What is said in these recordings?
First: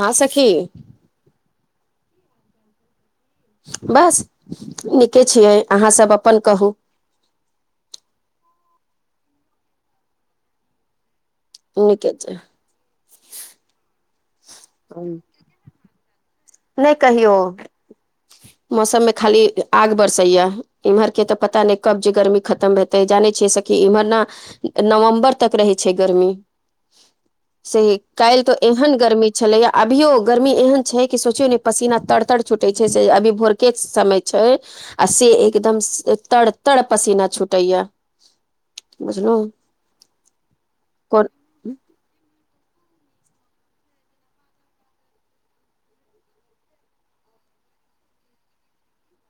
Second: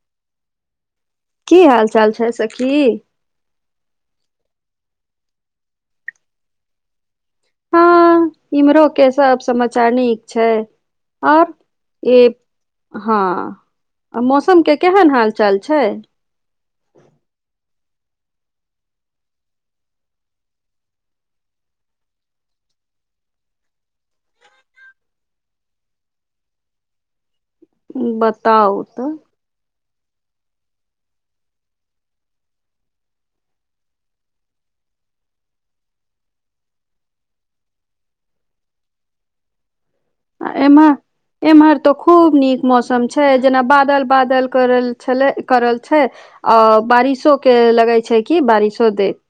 हँ सखी। की हाल-चाल छै सखी? बस, नीके छियै अहाँ सब अपन कहू। हँ इम्हरो के सब समाचार नीक छैय और नीके ई छै हँ आ मौसमके केहन हाल-चाल छै। नैय कहियौ। मौसम में खाली आग बरसैया इम्हर के तऽ पता नैय कब जे गर्मी खतम भे तऽ जानै छियै सकी इम्हर न नवम्बर तक रहै छै गर्मी। [inaudible] सेह काल्हि तो बताउ एहन तऽ गर्मी छलैया अभियो गर्मी एहन छै। सोचियौ ने पसीना तड़ तर छुटे छै से अभी भोरके समय छै। आ से एकदम तड़ तड़ पसीना छूटैया बुझलहु। एमहर। कोन एम्हर तो खूब नीक मौसम छै जेना बादल बादल करल छले करल छै। अ बारिशो के लगे छै कि बारिशो देत।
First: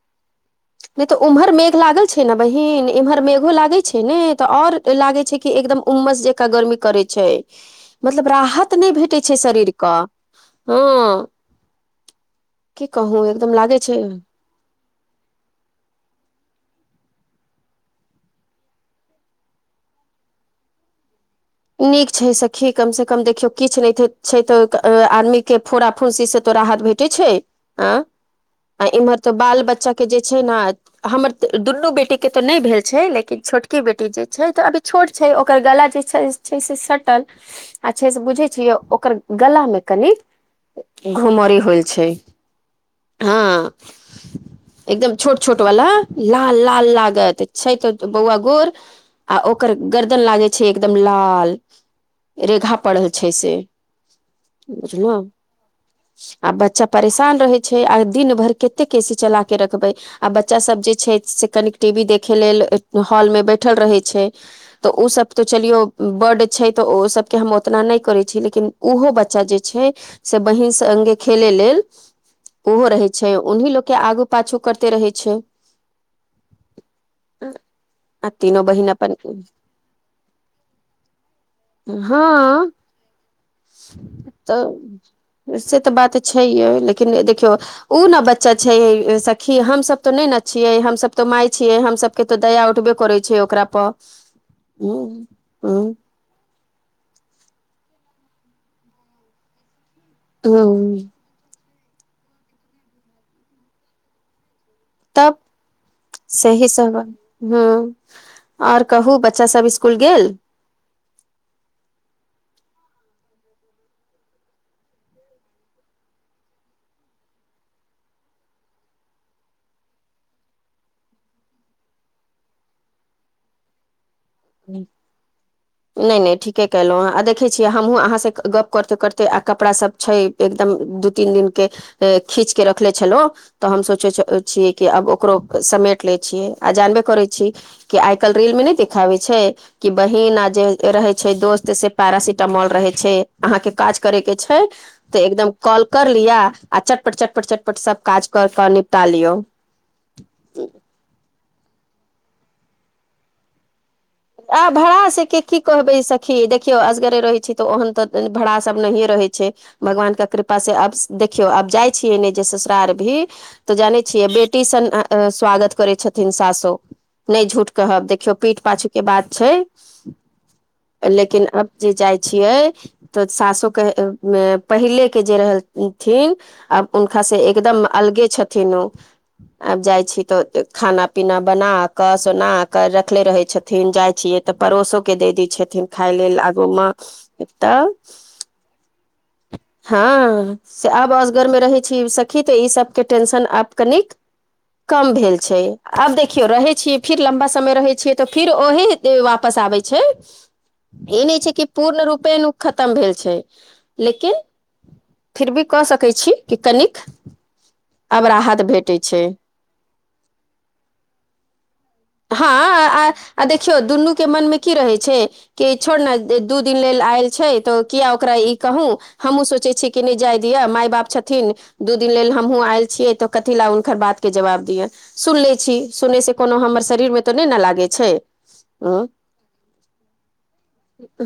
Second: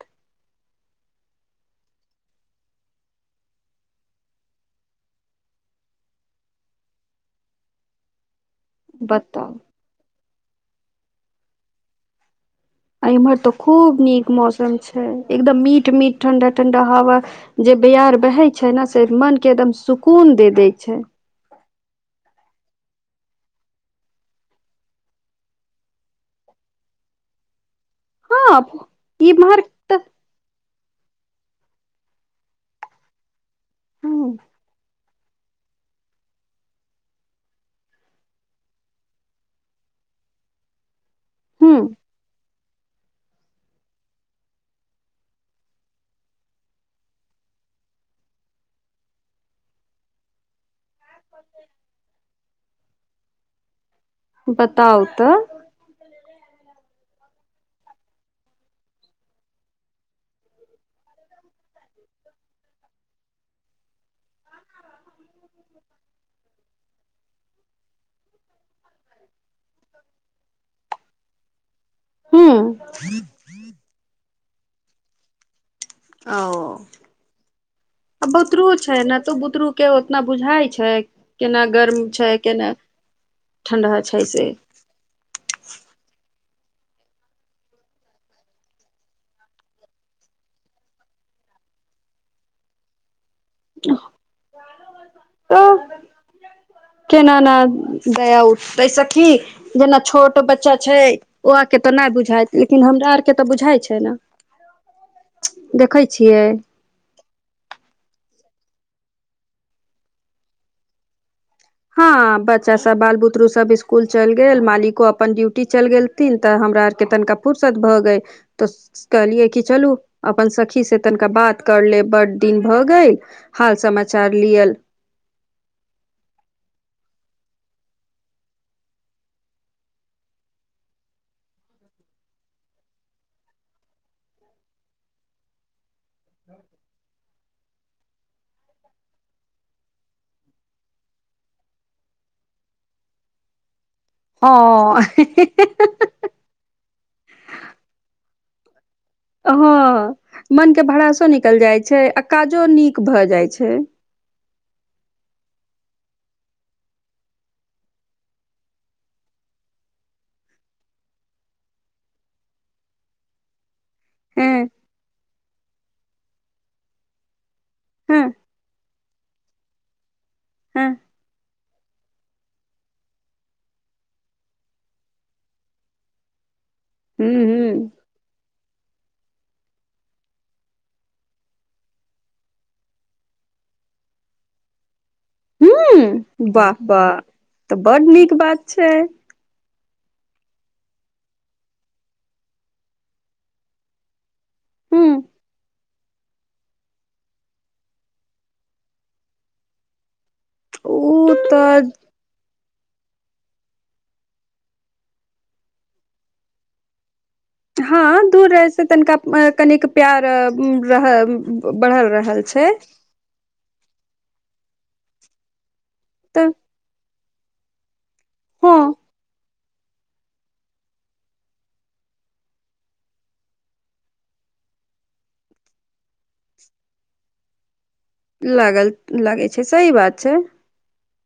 नहि तऽ उम्हर मेघ लागल छै ने बहिन एमहर मेघो लागे छै ने तऽ और लागे छै कि एकदम उमस जे। गर्मी करै छै मतलब राहत। नहि भेटै छै बताउ शरीर ह। आ इम्हर तो खूब नीक मौसम छै एकदम मीट मीट ठंडा ठंडा हवा। जे ब्यार बहै छै ने से मनके एकदम सुकून दे दै छै। नीक छै सखी कम से कम देखियो किछु नहि छै तो आदमी के फोडा फुंसी से तो राहत भेट। ट्य छै हँ इमर त ई बाल मार्क बच्चा। तऽ जे छै ने हमर दुनू बेटी के तऽ नहि भेल छै लेकिन छोटकी। की बेटी जे छै तऽ अभी छोट छै ओकर गला जे छै। छै से सटल आ छै से बुझै छियै ओकर गला मे कनी। घुमरी ह होल छै हँ। एकदम छोट छोट वाला लाल लाल लागत छै तऽ बौआ गोर। आ ओकर गर्दन लागे छै एकदम। रेखा पड़य छै से बताउ बुझलउ। तऽ आ बच्चा परेशान रहे छै आ दिन भरि कते ए सी चला के रखबे। आ बच्चासभ जे छै से कनिक टी वी देखय लेल हॉलमे बैठल रहैत छै। तऽ उसभ तऽ चलियौ। बड छै तऽ ओ सभके हम ओतना नहि करै छी लेकिन उहो बच्चा जे छै। से बहिन सँगे खेले लेल। ह ओहो रहै छै उन्ह लोकके आगू पाछू करते रहै छै। ओ आ तीनो बतरू बहिन छै अपन ने तऽ बुतरू। के ओतना बुझाइ छै केना गर्म छै हँ केना ठण्डा छै से। तऽ से तऽ बात तऽ छैहे लेकिन देखियौ। उ ने बच्चा छै सखी हमसब तो नहि ने छियै हमस तऽ माय छियै हमस। के तऽ दया उठबे करै छै ओकरा पर ह तऽ ह। केना नय दया उठतै सखी जेना छोट बच्चा छै। हूँ ओ आ के तऽ नहि बुझाइत लेकिन हमरा आर के तऽ बुझाइ छै ने। तब देखै छियै सही सबव। ह आऔर कहू बच्चा सब स्कुल गेल। हँ बच्चा सब बाल बुतरु सब स्कुल चलि गेल मालिको अपन ड्यूटी चलि गेल। थिन तऽ हमरा आरके तनिका फुरसत भऽ गय तऽ। कहलियै कि चलू अपन सखी से तनिका बात कर ले बड़ दिन भऽ गेल। हाल समाचार लिअल। नहि नहि ठीके केलहुॅं ह आ देख छ छीय हमहहुँ अहाँ से गप करते करते आ कपड़ा सब छै। एकदम दू तीन दिन के। खींच के रखले छलो तऽ हम सोचे छियै कि आब ओकरो समेट। ले छीय आ जानबे करे छी कि आइ कल् रील में नहि देखाबे। छै कि बहिन आ जे रहै छै दोस्त से पेरासिटामोल रहै छै अहाँके काज करे के छै हँ तऽ एकदम कॉल कर लिया आ चटपट चटपट चटपट सब काज कर के निपटा लियो। ह मन के भडासो निकल जाय छै आ काजो नीक भए जाइ छै। आ भाड़ासके की कहबै सखी देखियौ असगरे रहैत छै तऽ ओहन तऽ भाड़ास नहिए रहैत छै। भगवानके कृपास से आब देखियौ आब जाइ छियै ने जे ससुरार भी। तऽ जाने छियै बेटी हँ सन स्वागत करे छथिन सासो नहि झूठ कहब हँ देखौ पीठ पाछू छैय हँ लेकिन अब जे जाइ छियै तऽ सासु। पहले के जे रहल थिन आब हुनका हूँ से हूँ एकदम अगले छै थीन ओ। आब जाइ छी तऽ खाना पीना बना क सोना क रखले रहे छथीन। छथिन जाइ छियै तऽ पड़ोसो के द दे छथिन खाय लेल हूँ आगू वाह मे वाह तऽ तब बड नीक बात छै। हँ से आब असगरमे रहैत छी सखी तऽ ईसभके टेंशन आब कनिक हूँ कम भेल छै। आब देखियौ रहै छियै फिर लम्बा समय रहै छियै तऽ फिर ओही वापस आबै छै। ई उ नहि छै कि तऽ पूर्ण रूपेण खतम भेल छै। लेकिन फिर भी कऽ सकैत छी कि कनिक। हँ आब दूर रहै राहत से भेटै तनिका छै कनिक प्यार बढ़ल रहल हँ छै। आ आ देखियौ दुन्नू के मन मे की रहे छै कि छोड़ ने तऽ दू दिन लेल आयल छै तऽ किया ओकरा ई हँ कहू हमहहुँ सोचै छीय कि नहि जाय दि य माय बाप छथिन। दू दिन लेल हमहूँ आयल छियै तऽ कथी लए हुनकर बातके जवाब दियअन। सुन ले छी सुनयसँ कोनो हमर शरीरमे तऽ नहि ने लागैत छै। लागल लागै छै सही बात छै।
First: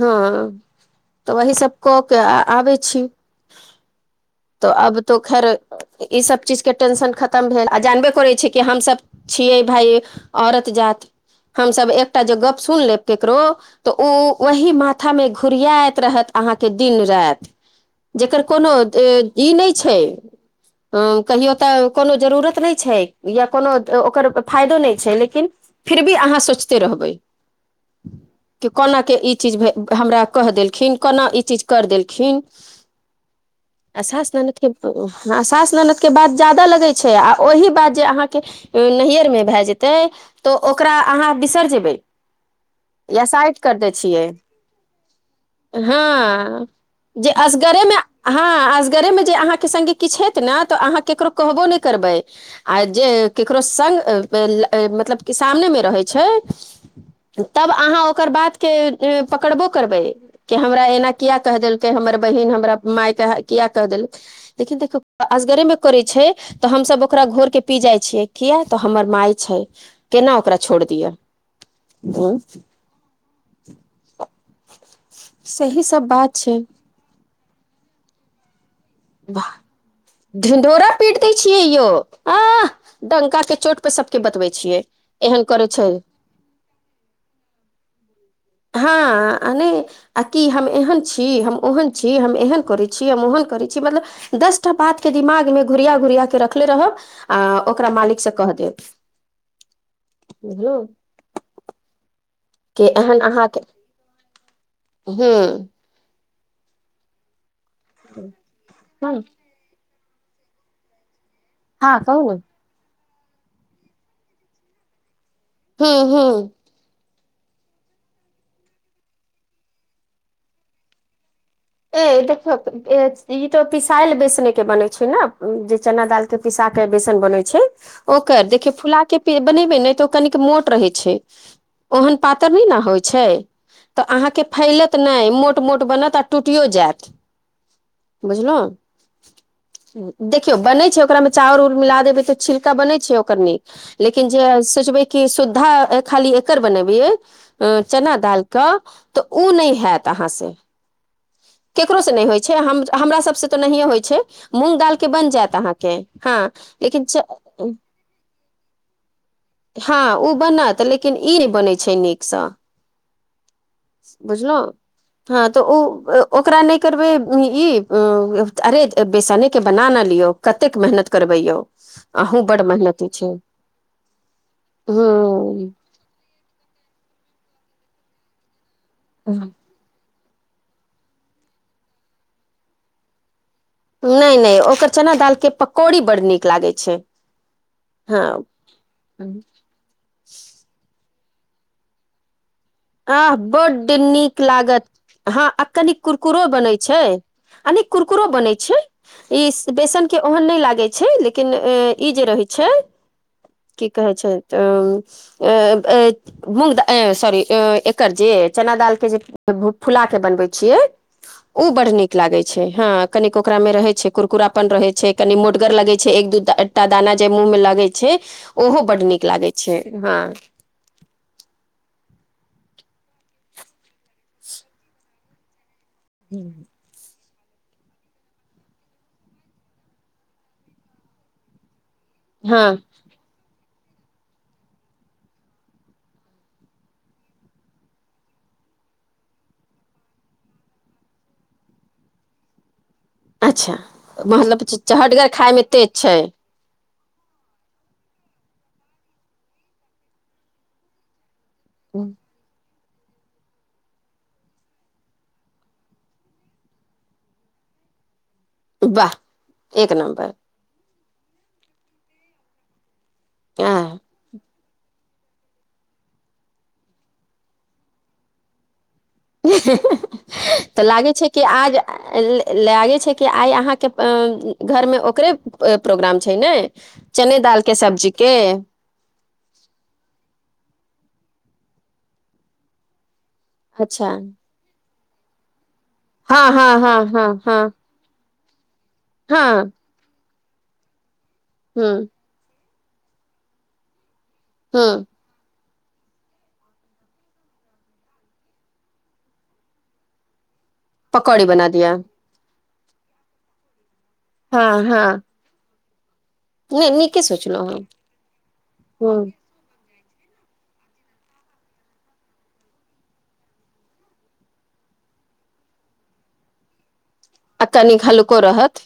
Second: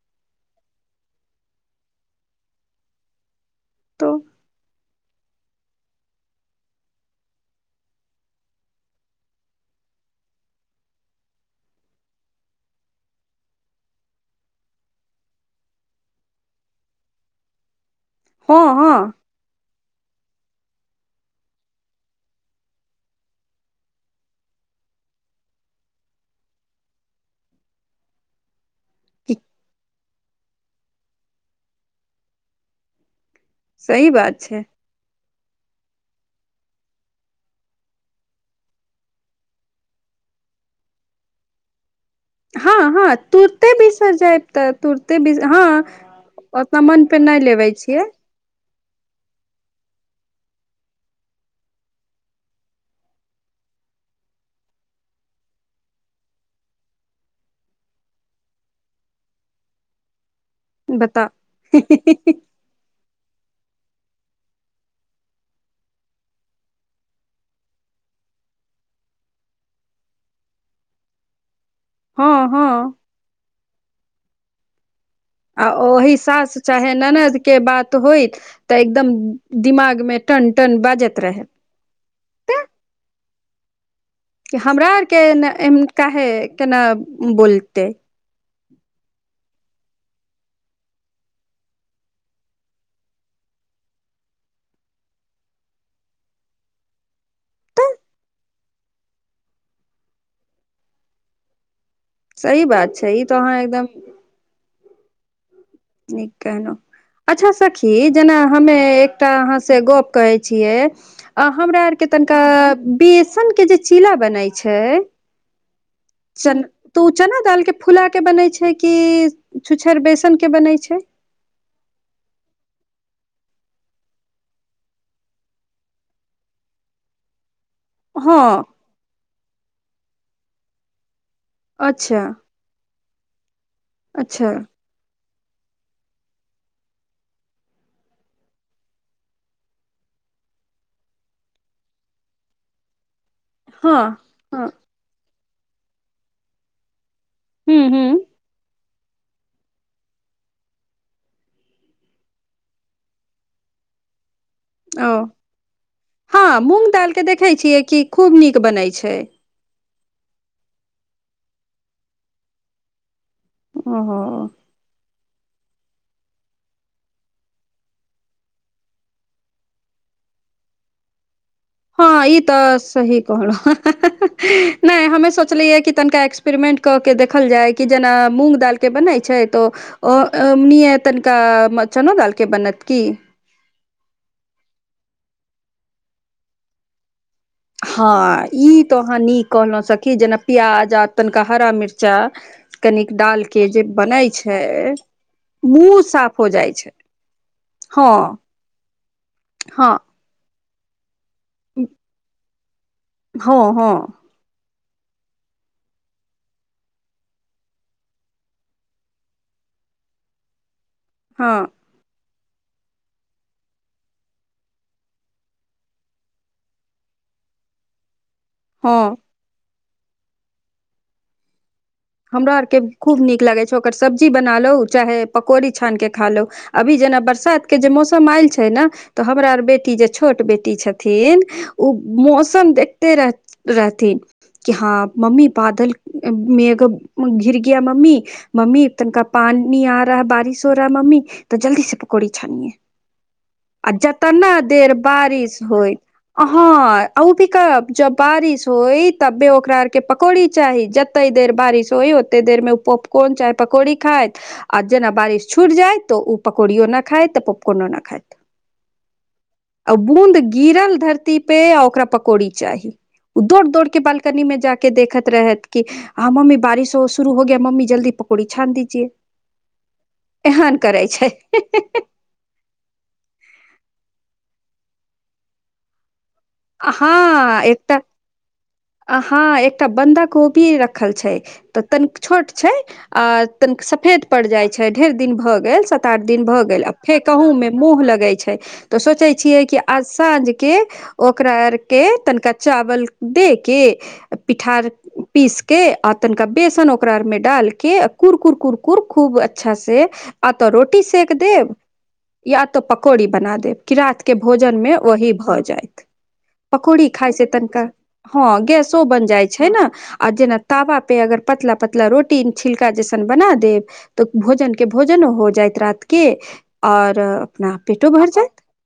हँ तऽ वही सब कऽ के आबै छी। तो तऽ अब तो खर। ईसभ चीज के टेंशन खतम भेल आ जानबे करै छी कि हमसभ छियै भाय। औरत जाति हम सब एकटा जे गप सुन लेब ककरो तऽ ओ वही माथा मे घुरियाइत रहत अहाँके। दिन राति जेकर हँ कोनो हँ ई नहि छै। कहियो तऽ कोनो जरूरत नहि छै या कोनो ओकर फायदो नहि छै लेकिन। फिर भी अहाँ सोचिते रहबै। कि कोना के ई चीज हमरा कहहि देलखिन कोना ई चीज। कर देलखिन आ सही सास बात नानद छै के सास ननदके बात जादा लगैत छै आ ओहि बात जे अहाँके नैहरमे भए जेतै तऽ ओकरा अहाँ बिसरि जेबै। हँ हँ या साइड तुरते कर दै बिसर छियै जायब तऽ तुरते बिसर हँ ओतना मन पे जे नहि लेबे असगरेमे छियै हँ असगरे मे जे अहाँके सङ्गे किछु हेत ने तऽ अहाँ केकरो कहबो नहि करबै। आ जे ककरो सङ्ग मतलब कि सामनेमे रहै छै। तब अहाँ ओकर बातके पकड़बो करबै। के हमरा एना बताउ किया क देलकै हमर बहिन हमरा मायके किया क देल देखीयो देखियौ असगरे मे करै छै। तऽ हमसभ ओकरा घोरके पी जाइ छियै किया तऽ हमर माय छै केना ओकरा छोड़ दिअ। हँ [unintelligible] हँ आ सही सब ओहि बात छै सास चाहे ननद के बात होइ तऽ एकदम वाह, दिमाग मे टनटन ढिंढोरा पीट बाजैत दै रहै! छियै यौ [unintelligible] आह डंका के चोट सबके बतबे [unintelligible] कि हमरा आरके काहे केना बोलतै हँ अ न आ की हम एहन छी हम ओहन छी हम एहन करै छी हम ओहन करै छी मतलब दस टा बातके दिमागमे घुरिया घुुरियाके रखले रहब आ तऽ ओकरा मालिकसँ कह देब। जो। सही बात छै एहन ई तो अहाँके अहाँ एकदम। हूँ। नीक कहलहु अच्छा सखी जेना हमे हँ एकटा अहाँ से गप कहै छियै आ हमरा आरके कहू तनिका ने बेसनके जे चीला बनै छै। हँ-हँ। चन तऽ ओ चना दालिके फुलाके बनैत छै कि छु्छाड़ बेसनके बनैत छै। ए देखिय ई तो पिसायल बेसने के बने छै ने जे चना दाल के। पिसा के बेसन बनै छै। हँ ओकर देखियौ फुला के बनेबे ने ते ओ कनिक मोट रहे छै ओहन अच्छा पातर नहि ने होय त अहाँके अच्छा फैलत नहि मोट-मोट बनत आ टुटियो जायत बुझलहु। देखियौ बने छै ओकरा में चाउर उऊर मिला देबै तऽ छिलका बनै छै ओकर नीक। हँ लेकिन जे हँ सोचबै कि सुद्धा खाली एकर बनेबिय अ हूँ हूँ चना दाल के तऽ उ नहि होत अहाँ से। केकरोसँ नहि होइ छै हम हमरा सभसँ तऽ नहिए होइ छै। मुंग दाल के ओ बनी जेत अहा से हँ मूँग लेकिन दालि के च देखै छियै कि खूब नीक बनै छै हँ ओ बनत लेकिन ई नहि बनैत छै नीकसँ। ओहो बुझल हँ तऽ ओ ओकरा नहि करबै ई अरे बेसनेके बना न लियौ। कतेक मेहनत करबै यौ। हँ ई अहूँ बड तऽ मेहनती सही छै कहल नहि हममे हूँ सोचलिय कि तनिका एक्सपेरिमेंट कऽ के देखल जाय कि जेना मूंग दाल के बनैत छै तऽ ओ तनिका मचनो दालके बनत की। नहि-नहि ओकर चना दालके पकौड़ी बड्ड नीक लागै छै। हँ ई तो अहाँ नीक कहलहु सखी जेना प्याज आ तनिका हरा मिर्चा कनिक आ डाल के जे बड्ड बनै नीक छै लागत हँ आ कनि मुँह साफ कुरकुरो हो जाइ बनैत छै। अने हँ कुरकुरो बनै छै ई हँ बेसन के ओहन नहि लागे छै लेकिन ई जे रहै छै हँ की कहे हँ छै। तउ आ ए मुंगदा आ सॉरी। एकर जे चना दाल के जे फूला के बनवे छीये उ हँ बड़ नीक लागे छै हँ कनिक ओकरा मे रहे छै कुरकुरापन रहे छै कनि मोटगर लगे छै एक दू कुटा दाना जे मुँह मे लगै छै ओहो हँ बड्ड नीक लागै छै हँ। हमरा आरके खूब नीक लागै छै ओकर सब्जी बना लो चाहे पकौड़ी छानि कऽ खा लो। अभी जेना बरसातके जे मौसम आयल छै ने। तऽ हमरा आर बेटी जे छोट बेटी छथिन, ओ हँ मौसम देख। ते रह, रहथिन कि हँ मम्मी बादल में एगो। घिरगिया मम्मी। मम्मी तनिका पानी आ रहा बारिश हो रहा मम्मी, तऽ जल्दी से पकौड़ी छानिय। अच्छा आ जतना मतलब देर चहटगर बारिश खायमे तेज होइ। छै हऽ ऊ भी कब जब बारिश होई तबे ओकरा आर के पकौड़ी चाही, जते देर बारिश। होए, ओते देर में ओ पोप कोन चाहे पकोड़ी खाइत। आ जेना बारिश छूटि जाइ तऽ ओ पकोड़ी नहि खायत पोपकनो नहि खायत। वाह एक आ नम्बर बुन्द गिरल धरती पे आ ओकरा पकौड़ी चाही। ओ आँ दौड़-दौड़ के बालकनी में जाके देखैत रहैत कि हँ मम्मी बारिश। शुरू हो गया मम्मी जल्दी पकौड़ी छान दजिए। तऽ लागै छै कि आज। लागै छै कि आइ अहाँके घर में ओकरे प्रोग्राम छै ने। चने दाल के एकटा सब्जी के। हँ एकटा बन्धा कोबी रखल छै, तऽ तनिक छोट छै आ। तनिक अच्छा सफेद पड़ि जाइ छै, ढेर दिन भऽ गेल। आठ हँ दिन भऽ हँ गेल, आ हँ हँ फेंकहू हँ में मोह लगै छै तऽ सोचै हँ छियै कि। आ साँझ के ओकरा आर हूँ के तनिका चावल दे के। हूँ पिठार। पीसके, आ तनिका बेसन ओकरा आर में डालिके कुरकुर- कुरकुर खूब अच्छासँ। आ तो रोटी सेक पकौड़ी बना देब, दिअ या तो पकौड़ी बना देब, कि रात। के हँ भोजन में हँ वही भऽ जायत। नहि पकौड़ी नीके खाय से सोचलहुँ हँ तनिका, हँ गेसो बन हूँ जाय छै। छै न, आ जेना तबा पे अगर पतला-पतला रोटी छिलका जेसन बना देब। तऽ भोजन के भोजन हो जायत रात के, आओर। आ तनीक हलु्को रहत,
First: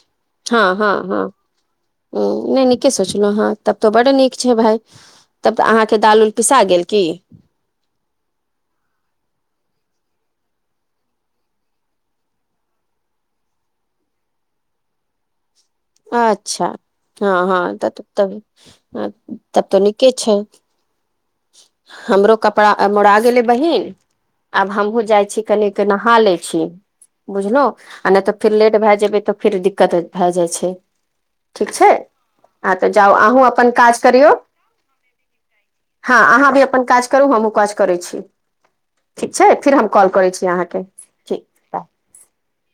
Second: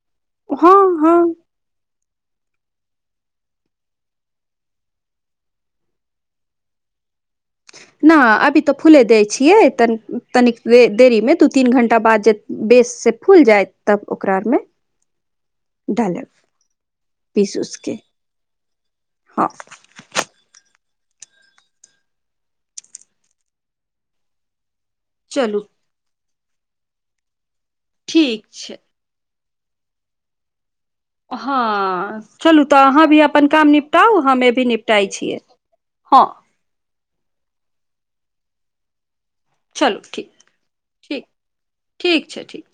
हँ हँ हँ। हूं, नइ नीके सोचलहु हँ, तब तो बड्ड नीक छै भाय। तब तऽ अहाँके दाल-उल पिसा गेल की। नाऽ अभी तऽ फूले दैत छियै, त तनिक देरी में दू-तीन घण्टा बाद जेै। बेस से फूल जाय तब ओकरा आर में। अच्छा, हँ हँ त के तब। आ हँ तब तऽ नीके छै। हमरो कपड़ा आ मोड़ा गेलै बहिन, आब हमहुँ जाइ छी चलू कनिक। के नहा ले छी, बुझलौं आ नहि तऽ ठीक फिर छै लेट भए जेबे तऽ फेर दिक्कत। भए जाइ छै। ठीक छै हँ, चलू हँ तऽ अहाँ जाउ भी अहूँ अपन काम काज निपटाउ करियौ हमें भी निपटाइ छियै। हँ अहाँ भी अपन काज करू, हमहूँ काज करै छी, ठीक छै फेर हम चलू कॉल ठीक करै छी अहाँके। ठीक, ठीक छै ठीक।